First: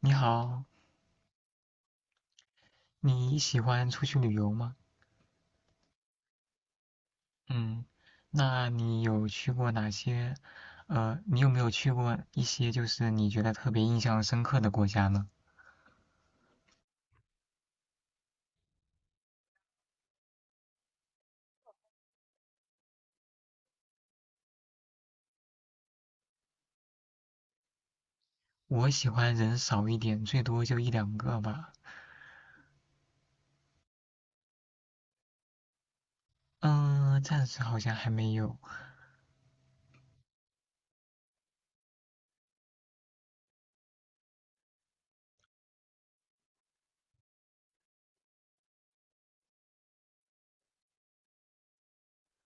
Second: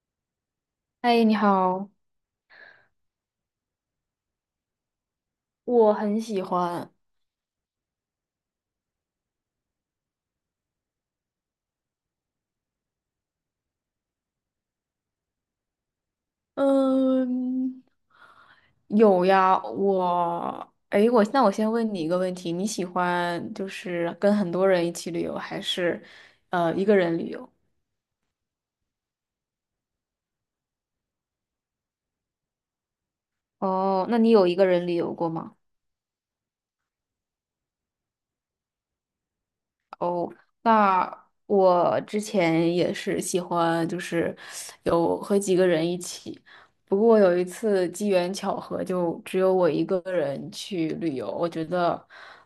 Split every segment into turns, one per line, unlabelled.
你好。
嗨，你好，
你喜欢出去旅游吗？
我很喜欢。
嗯。那你有去过哪些？你有没有去过一些就是你觉得特别印象深刻的国家呢？
嗯，有呀，我，哎，我那我先问你一个问题，你喜欢就是跟很多人一起旅游，还是一个人旅游？
我喜欢人少一点，最多就一两个吧。
哦，那你有一个人旅游过吗？
嗯，暂时好像还没有。
那我之前也是喜欢，就是有和几个人一起。不过有一次机缘巧合，就只有我一个人去旅游，我觉得，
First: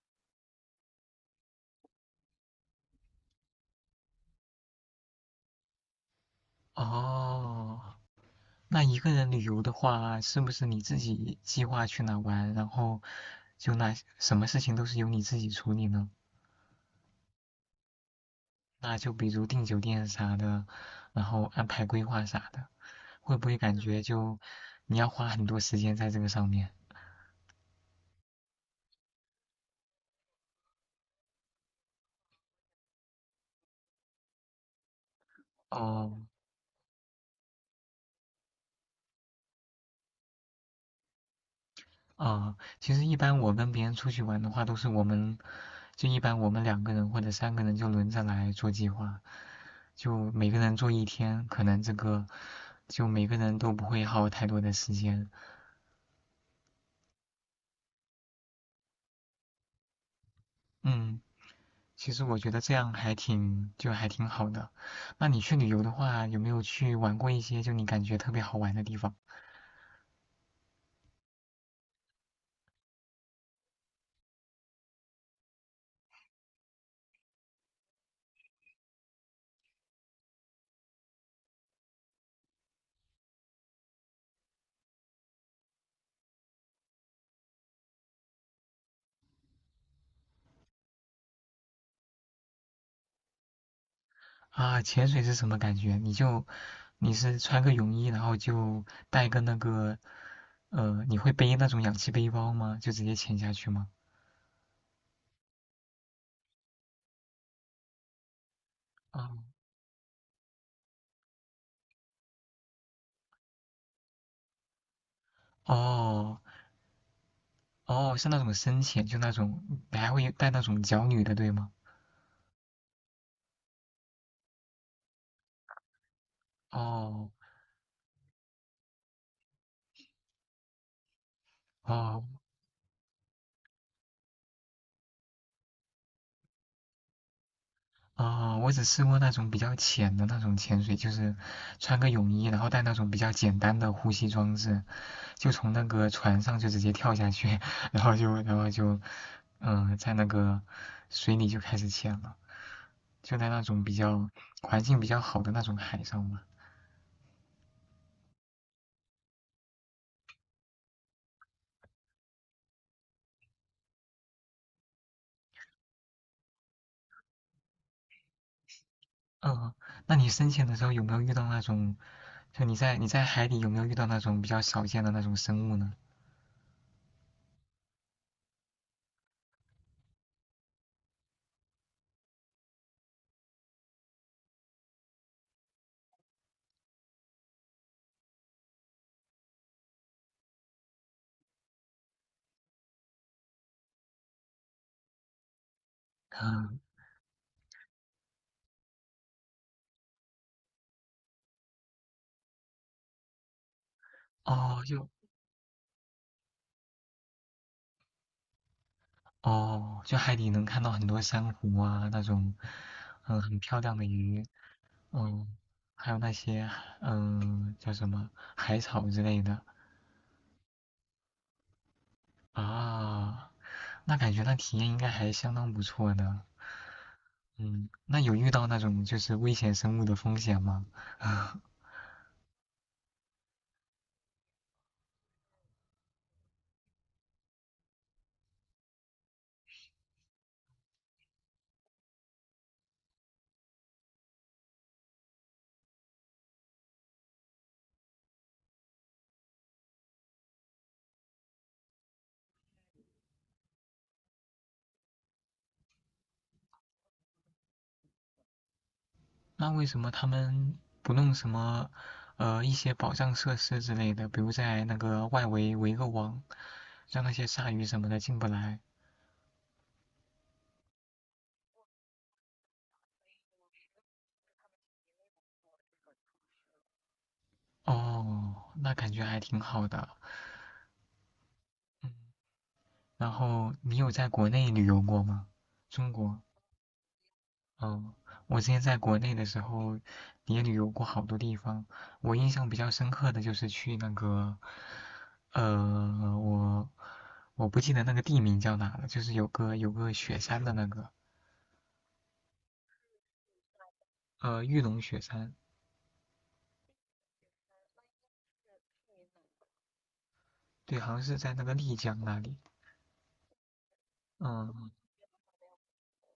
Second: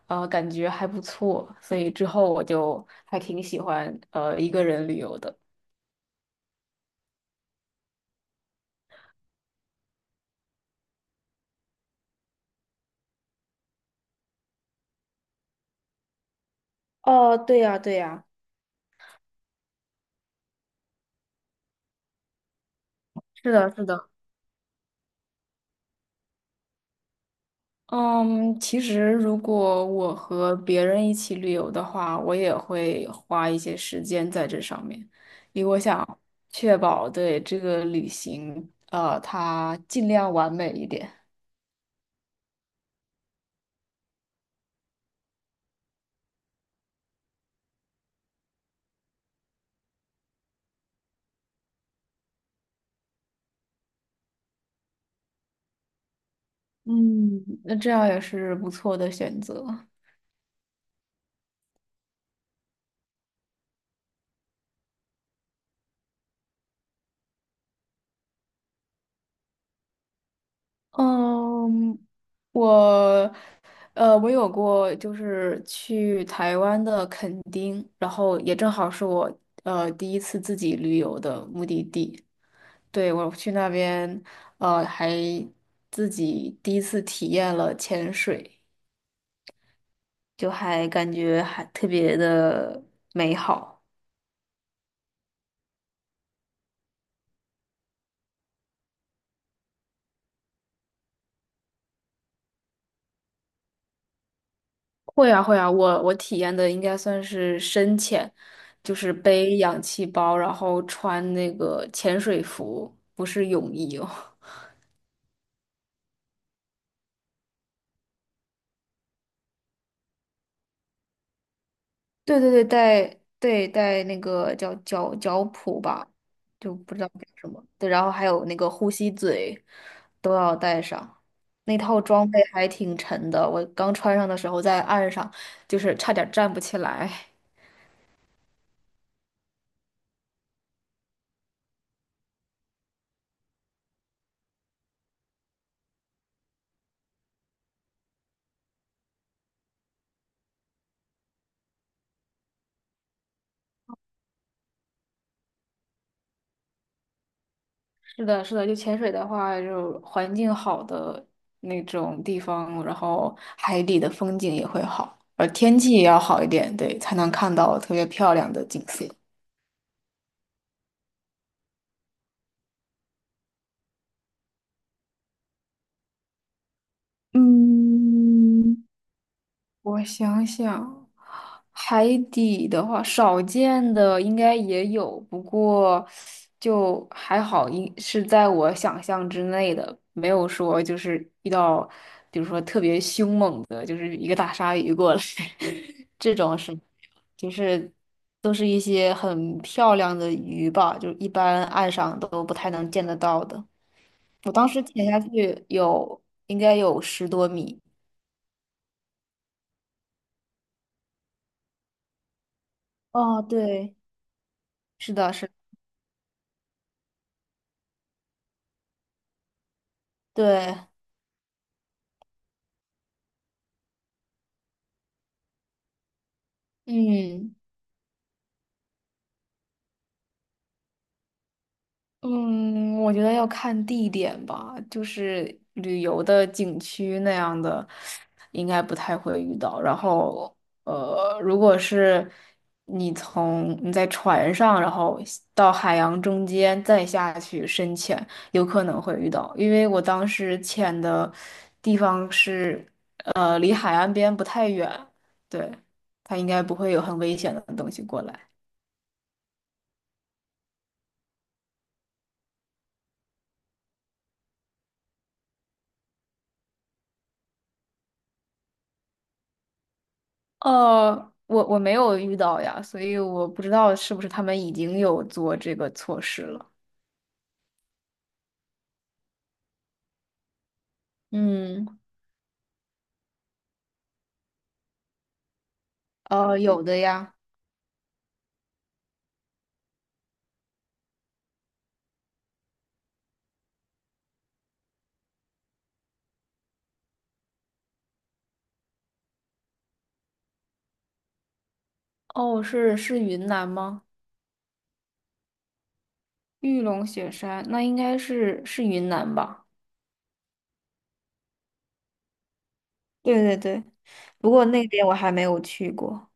感觉还不错，所以之后我就还挺喜欢，一个人旅游的。
哦，那一个人旅游的话，是不是你自己计划去哪玩，然后就那什么事情都是由你自己处理呢？
哦，对呀，对呀。
那就比如订酒店啥的，然后安排规划啥的。会不
是
会
的，
感
是
觉
的。
就你要花很多时间在这个上面？
嗯，其实如果我和别人一起旅游的话，我也会花一些时间在这上面，因为我
哦。
想确保对这个旅行，它尽量完美一点。
啊，其实一般我跟别人出去玩的话，都是我们就一般我们两个人或者三个人就轮着来做计划，就每个人做一天，可能这个就每个人都不会耗太多的时间。
嗯，那这样也是不错的选择。
嗯，其实我觉得这样还挺好的。那你去旅游的话，有没有去玩过一些就你感觉特别好玩的地方？
嗯，我，我有过就是去台湾的垦丁，然后也正好是我第一次自己旅游的目的地。对，我去那边，呃，还自己第一次体验了潜水，就还感觉还特别的美好。
啊，潜水是什么感觉？你是穿个泳衣，然后就带个那个，你会背那种氧气背包吗？就直接潜下去吗？
会啊，会啊，我体验的应该算是深潜，就是
哦
背氧气包，然后穿那个潜水服，不是泳衣哦。
哦哦，是那种深潜，就那种，你还会带那种脚蹼的，对吗？
对对对，带对带那个叫脚蹼吧，就不知道叫
哦
什么。对，然后还有那个呼吸嘴都要带上。那套
哦，
装备还挺沉的，我刚穿上的时候在岸上就是差点站不起来。
啊、我只试过那种比较浅的那种潜水，就是穿个泳衣，然后带那种比较简单的呼吸装置，就从那个船上就直接跳下去。然后就然后就，在那个水里就开始潜了，就在那种环境比较好的那种海上嘛。
是的，是的，就潜水的话，就环境好的那种地方，然后海底的风景也会好，而天气也要好一点，对，才能看到特别漂亮的景色。
嗯，那你深潜的时候有没有遇到那种，就你在海底有没有遇到那种比较少见的那种生物呢？
嗯，我想想，海底的话，少见的应该也有，不过就还好，一是在我想象之内的，没有说就是遇到，比如说特别凶猛的，就是一个大鲨鱼过来，这种是，
嗯，
就是都是一些很漂亮的鱼吧，就一般岸上都不太能见得到的。我当时
哦，
潜下去有，应该有十多米。
哦，就海底能看到很多珊瑚啊，那种，嗯，
哦，
很漂
对，
亮的鱼。
是的，
嗯，
是的。
还有那些，叫什么海草之类的
对，
啊。那感觉那体验应该还相当不错的。
嗯
嗯，那有遇到那种就是危险生物的风险吗？啊，
嗯，我觉得要看地点吧，就是旅游的景区那样的，应该不太会遇到。然后，如果是你在船上，然后到海洋中间再下去深潜，有可能会遇到。因为我当时潜的地方是，离海岸边不太远，对，它应该不会有很危险的东西过来。
那为什么他们不弄什么，一些保障设施之类的，比如在那个外围围个网，让那些鲨鱼什么的进不来？
呃，我没有遇到呀，所以我不知道是不是他们已经有做这个措施了。
哦，那感觉还挺好的。
嗯，
嗯，然后你有在国内旅游过吗？中国？
有的呀。
嗯，我之前在国内的时候也旅游过好多地方。我印象比较深刻的就是去那个，呃，我我不记得那个地名叫哪了，就是有个雪山的那个，
哦，是是云南吗？
玉龙雪山。
玉龙雪山，那应该是是云南吧？
对，好像是在那个丽江那里。
对对对，不过那
嗯，
边我还没有去过。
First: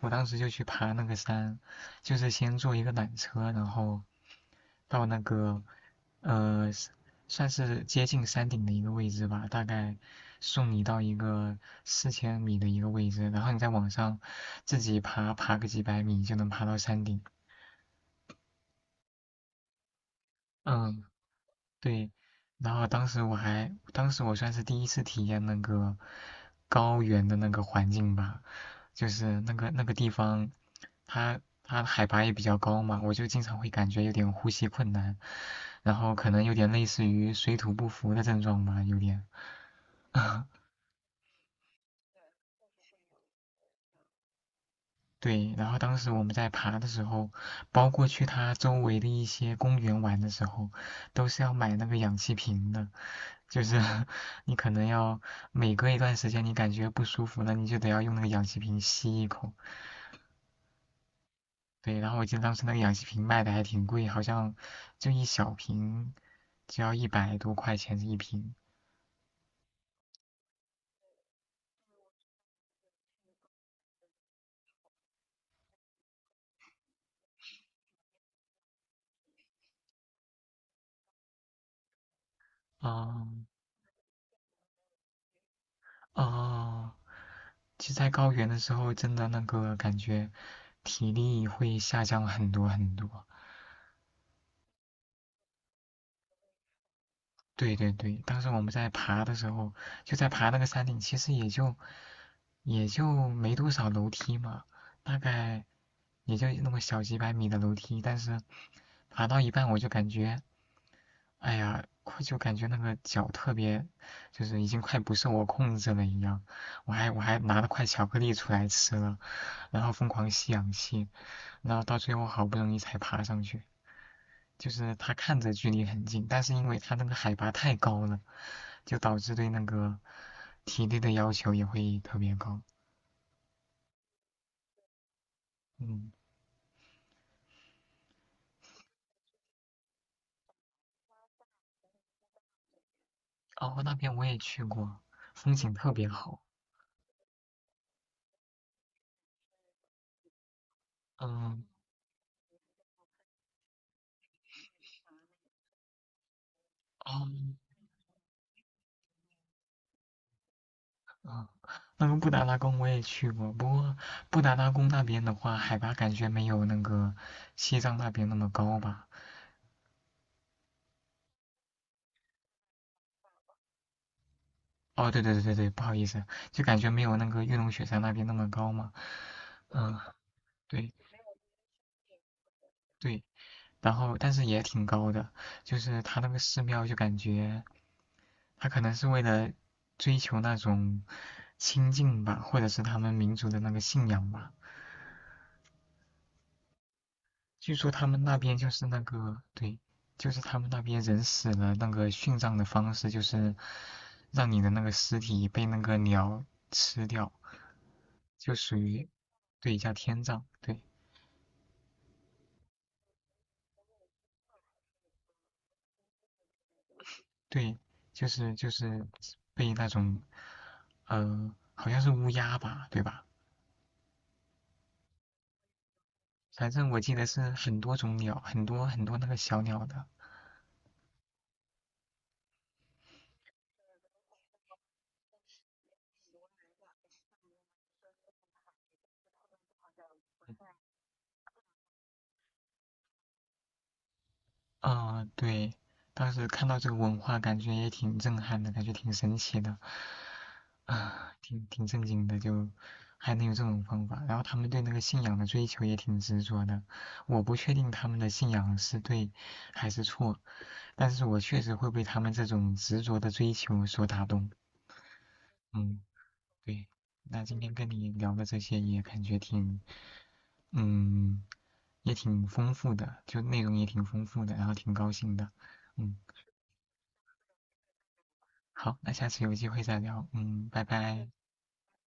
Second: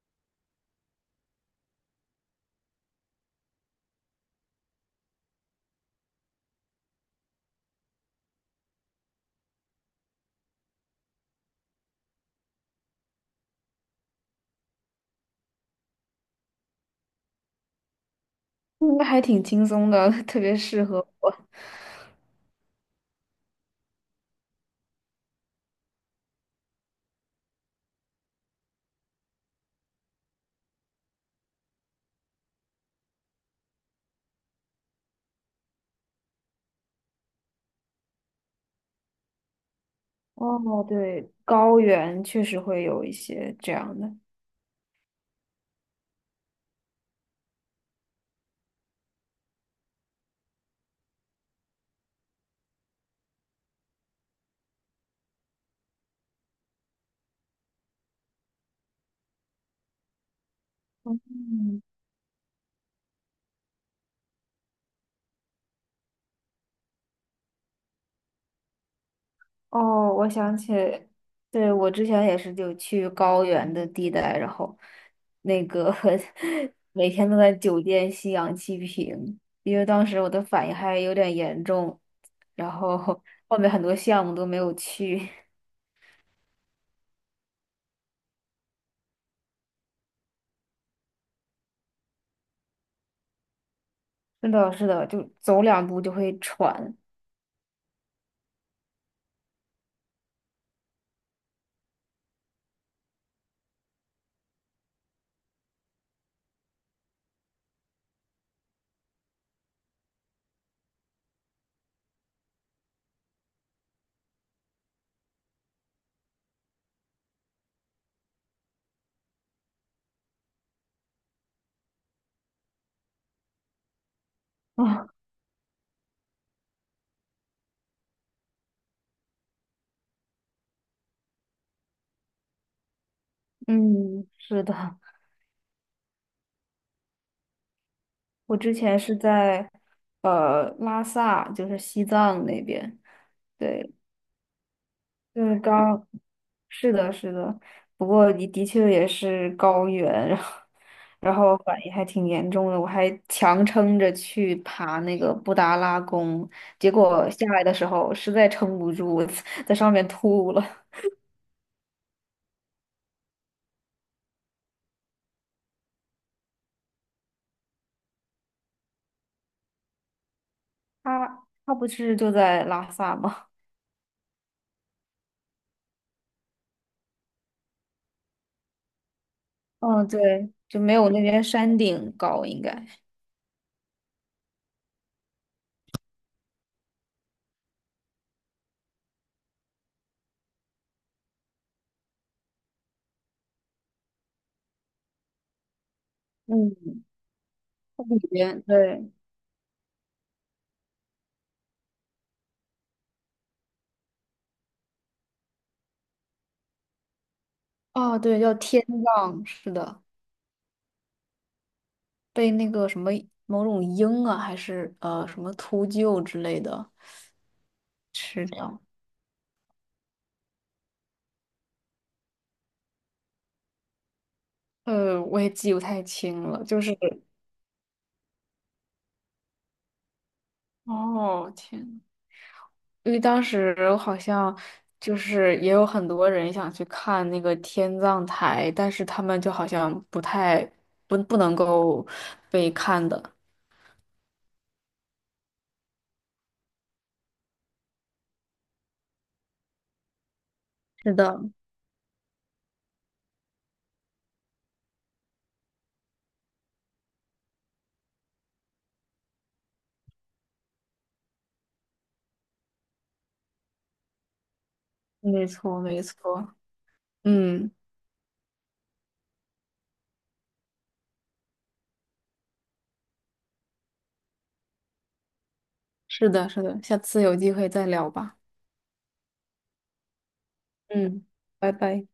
我当时就去爬那个山，就是先坐一个缆车，然后到那个呃，算是接近山顶的一个位置吧，大概送你到一个4000米的一个位置，然后你再往上自己爬，爬个几百米就能爬到山顶。
应该还挺轻松的，特别适合
嗯，
我。
对。然后当时我算是第一次体验那个高原的那个环境吧，就是那个地方，它海拔也比较高嘛，我就经常会感觉有点呼吸困难，然后可能有点类似于水土不服的症状吧，有点。
哦，对，高原确实会有一些这样的。
对，然后当时我们在爬的时候，包括去它周围的一些公园玩的时候，都是要买那个氧气瓶的。就是 你可能要每隔一段时间，你感觉不舒服了，你就得要用那个氧气瓶吸一口。
嗯。
对，然后我记得当时那个氧气瓶卖的还挺贵，好像就一小瓶就要100多块钱一瓶。
哦，我想起，对，我之前也是就去高原的地带，然后那个 每天都在酒店吸氧气瓶，因为当时我的反应还有点严重，然后后
哦
面很多项目都没有去。
哦，其实，在高原的时候，真的那个感觉体力会下降很多很多。
是的，是的，就走两步就会喘
对对对，当时我们在爬的时候，就在爬那个山顶，其实也就没多少楼梯嘛，大概也就那么小几百米的楼梯，但是爬到一半我就感觉哎呀，快就感觉那个脚特别，就是已经快不受我控制了一样。我还拿了块巧克力出来吃了，然后疯狂吸氧气，然后到最后好不容易才爬上去。就是
啊。
它看着距离很近，但是因为它那个海拔太高了，就导致对那个体力的要求也会特别高。
嗯，是的，
嗯，
我之前是在拉萨，就是西藏那边，
哦，
对，
那边我也去过，
就
风
是
景特
刚，
别好。
是的，是的，不过你的确也是高原，然后然后
嗯，
反应还挺严重的，我还强撑着去爬那个布达拉宫，结
哦，
果下来的时候实在撑不住，我 在上面吐了。
啊，那个布达拉宫我也去过，不过布达拉宫那边的话，海拔感觉没有那个西藏那边那么高吧？
他他不是就在拉萨吗？
哦，对对对对对，不好意思，就感觉没有那个玉龙雪山那边那么高嘛。嗯，
嗯，对，就
对
没有那边山顶高，应该。
对，然后但是也挺高的，就是它那个寺庙就感觉，它可能是为了追求那种清净吧，或者是他们民族的那个信仰吧，
嗯，
据说
它
他
里
们那边
边
就是那
对，
个，对，就是他们那边人死了，那个殉葬的方式就是让你的那个尸体被那个鸟吃掉，
哦，对，
就
叫
属
天
于，
葬，是
对，叫
的。
天葬。对
被那个什么某种鹰啊，还是什么秃鹫之类的
对，就
吃
是就
掉。
是被那种，好像是乌鸦吧，对吧？
我也记不太清了，
反
就
正
是
我记得是很多种鸟，很多很多那个小鸟的。
哦，天呐，因为当时好像就是也有很多人想去看那个天葬台，但是他们就好像不太不能够被看的。
啊，对，当时看到这个文化，感觉也挺震撼的，感觉挺神奇的，
是
啊，
的，
挺正经的，就还能有这种方法。然后他们对那个信仰的追求也挺执着的，我不确定他们的信仰是对还是错，但是我确实会被他们这种执着的追求所打动。
没错，
嗯。
没错。
对，那今
嗯，
天跟你聊的这些也感觉嗯，也挺丰富的，就内容也挺丰富的，然后挺高兴的。嗯，
是的，是的，下次有机会再聊吧。
好，那下次有机会再聊。嗯，拜
嗯，
拜。
拜拜。